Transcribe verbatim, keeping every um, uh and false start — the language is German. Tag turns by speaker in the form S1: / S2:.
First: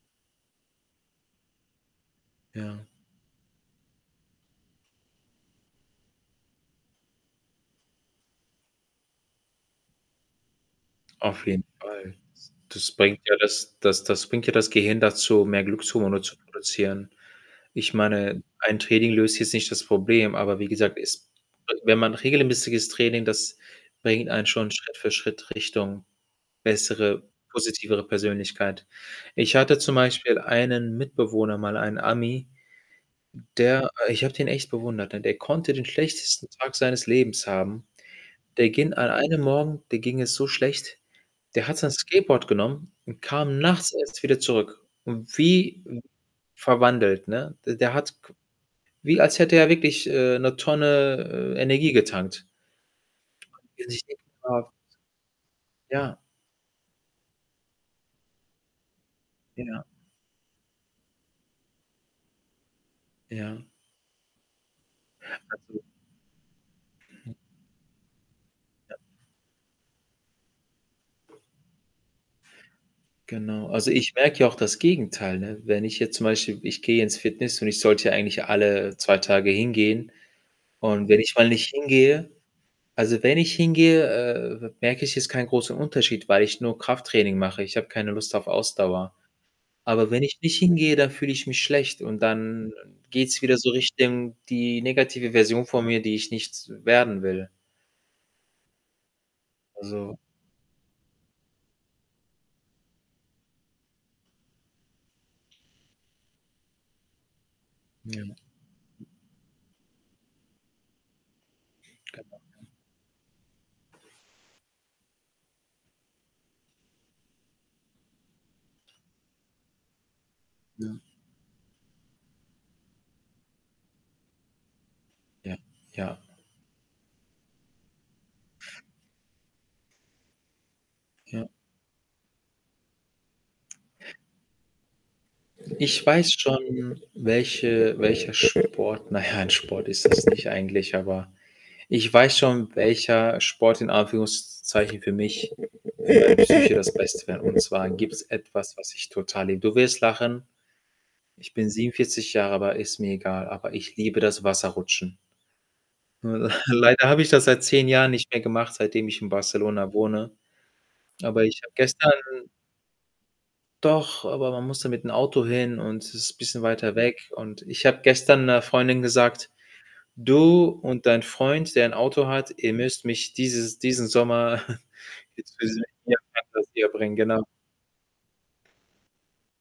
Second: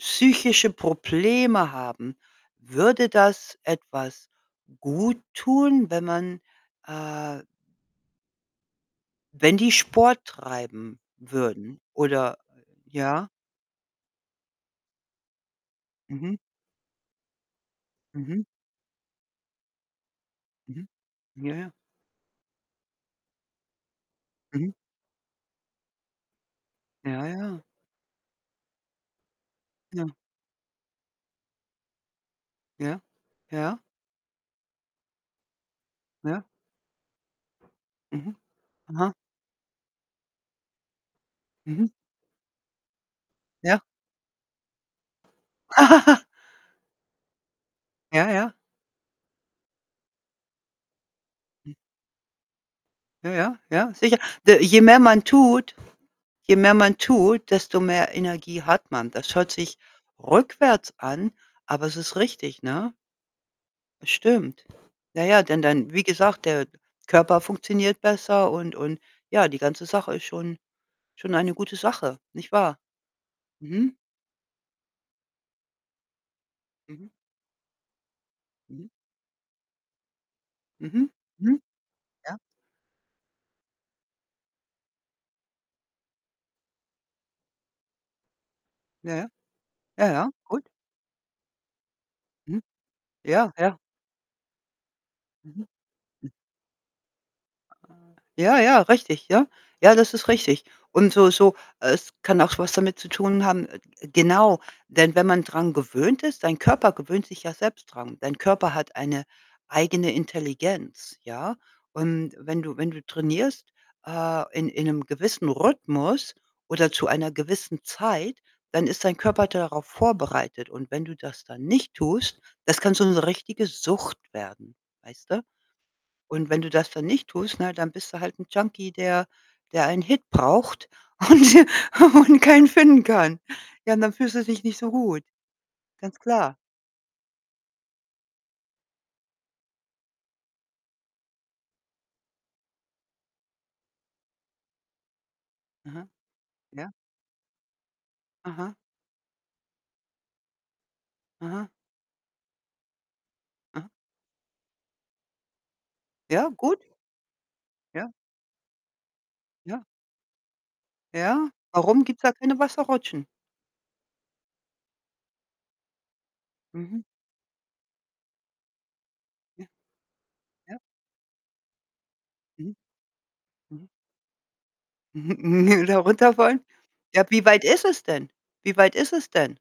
S1: Psychische Probleme haben,
S2: Ja.
S1: würde das etwas gut tun, wenn man, äh wenn die Sport treiben
S2: Auf jeden
S1: würden
S2: Fall.
S1: oder
S2: S das bringt
S1: ja?
S2: ja, das das das bringt ja das Gehirn dazu, mehr Glückshermone zu
S1: Mhm.
S2: produzieren. Ich
S1: Mhm.
S2: meine, ein Training löst jetzt nicht das Problem, aber wie
S1: Mhm.
S2: gesagt, es
S1: Ja, ja.
S2: w wenn man regelmäßiges Training, das bringt einen schon
S1: Mhm.
S2: Schritt für Schritt Richtung
S1: Ja,
S2: bessere,
S1: ja.
S2: positivere Persönlichkeit. Ich hatte zum
S1: Ja.
S2: Beispiel einen Mitbewohner mal, einen Ami
S1: Ja, ja.
S2: der i ich habe den echt bewundert. Denn der konnte den
S1: Ja.
S2: schlechtesten Tag seines Lebens haben.
S1: Mhm.
S2: Der gin an
S1: Aha.
S2: einem Morgen dem ging es so schlecht, der hat sein
S1: Mhm.
S2: Skateboard genommen und kam
S1: Ja.
S2: nachts erst wieder zurück und wie verwandelt, ne? D der hat
S1: Ja,
S2: g
S1: ja.
S2: wie, als hätte er wirklich, äh, 'ne Tonne, äh,
S1: Hm.
S2: Energie getankt.
S1: Ja, ja, ja, ja sicher. D
S2: [unintelligible]
S1: je mehr man tut
S2: Ja.
S1: je mehr man tut, desto mehr Energie hat man. Das hört sich
S2: Ja.
S1: rückwärts an, aber es ist richtig, ne?
S2: Ja.
S1: Das stimmt. Ja, ja, denn
S2: Also
S1: dann wie gesagt, der Körper funktioniert besser und
S2: Ja.
S1: und ja, die ganze Sache ist schon schon eine gute Sache, nicht wahr?
S2: Genau. Also,
S1: Mhm.
S2: ich merke ja auch das Gegenteil, ne? Wenn ich jetzt zum Beispiel ich gehe
S1: Mhm.
S2: ins Fitness und ich sollte eigentlich ja
S1: Mhm.
S2: alle zwei Tage hingehen.
S1: Mhm,
S2: Und wenn ich mal
S1: mhm.
S2: nicht hingehe
S1: Ja.
S2: also, wenn ich hingehe, äh, merke ich jetzt keinen großen Unterschied, weil ich nur Krafttraining mache. Ich habe keine Lust auf Ausdauer.
S1: Ja, ja.
S2: Aber
S1: Ja,
S2: wenn
S1: ja,
S2: ich nicht
S1: gut.
S2: hingehe, dann fühle ich mich schlecht und
S1: Mhm.
S2: dann geht's
S1: Ja,
S2: wieder so
S1: ja.
S2: Richtung die negative Version
S1: Mhm.
S2: von mir, die ich
S1: [unintelligible]
S2: nicht werden will.
S1: Ah, ja, ja, richtig, ja. Ja, das
S2: Also
S1: ist richtig. Und so so es kann auch was damit zu tun haben g genau, denn wenn man dran gewöhnt ist, dein Körper gewöhnt sich ja selbst dran.
S2: Ja.
S1: Dein Körper hat eine eigene Intelligenz, ja? Und
S2: Genau,
S1: wenn
S2: ja.
S1: du wenn du trainierst, äh, in in 'nem gewissen Rhythmus oder zu einer gewissen Zeit, dann ist dein Körper darauf vorbereitet. Und
S2: Ja.
S1: wenn du das dann nicht tust, das kann so 'ne richtige Sucht werden, weißt du?
S2: Ja, ja.
S1: Und wenn du das dann nicht tust, na ja, dann bist du halt 'n Junkie, der der einen Hit braucht und
S2: Ja.
S1: und keinen finden kann. Ja, und dann fühlst du dich nicht so gut,
S2: Ich
S1: ganz
S2: weiß
S1: klar.
S2: schon, welche welcher Sport, na ja, 'n Sport ist es nicht eigentlich, aber ich weiß schon, welcher Sport in Anführungszeichen für mich
S1: Aha,
S2: für die Psyche
S1: ja.
S2: das Beste wäre. Und zwar gibt es
S1: Aha.
S2: etwas, was ich total liebe. Du wirst lachen. Ich
S1: Aha.
S2: bin siebenundvierzig Jahre, aber ist mir egal, aber
S1: Aha.
S2: ich liebe das Wasserrutschen.
S1: Ja, gut.
S2: Leider habe ich das seit zehn Jahren
S1: Ja.
S2: nicht mehr gemacht, seitdem ich in
S1: Ja.
S2: Barcelona wohne. Aber
S1: Ja,
S2: ich habe
S1: warum
S2: gestern
S1: gibt's da keine Wasserrutschen?
S2: Doch, aber man musste mit 'n Auto hin und es ist bisschen weiter
S1: Mhm.
S2: weg. Und ich habe gestern 'ner Freundin gesagt:
S1: Ja.
S2: „Du
S1: Ja.
S2: und dein Freund, der ein Auto hat ihr
S1: Mhm,
S2: müsst mich dieses
S1: mhm.
S2: diesen Sommer jetzt
S1: Mhm, und
S2: [unintelligible]
S1: wieder runterwollen.
S2: bringen“,
S1: Ja, wie
S2: genau.
S1: weit ist es denn, wie weit ist es denn?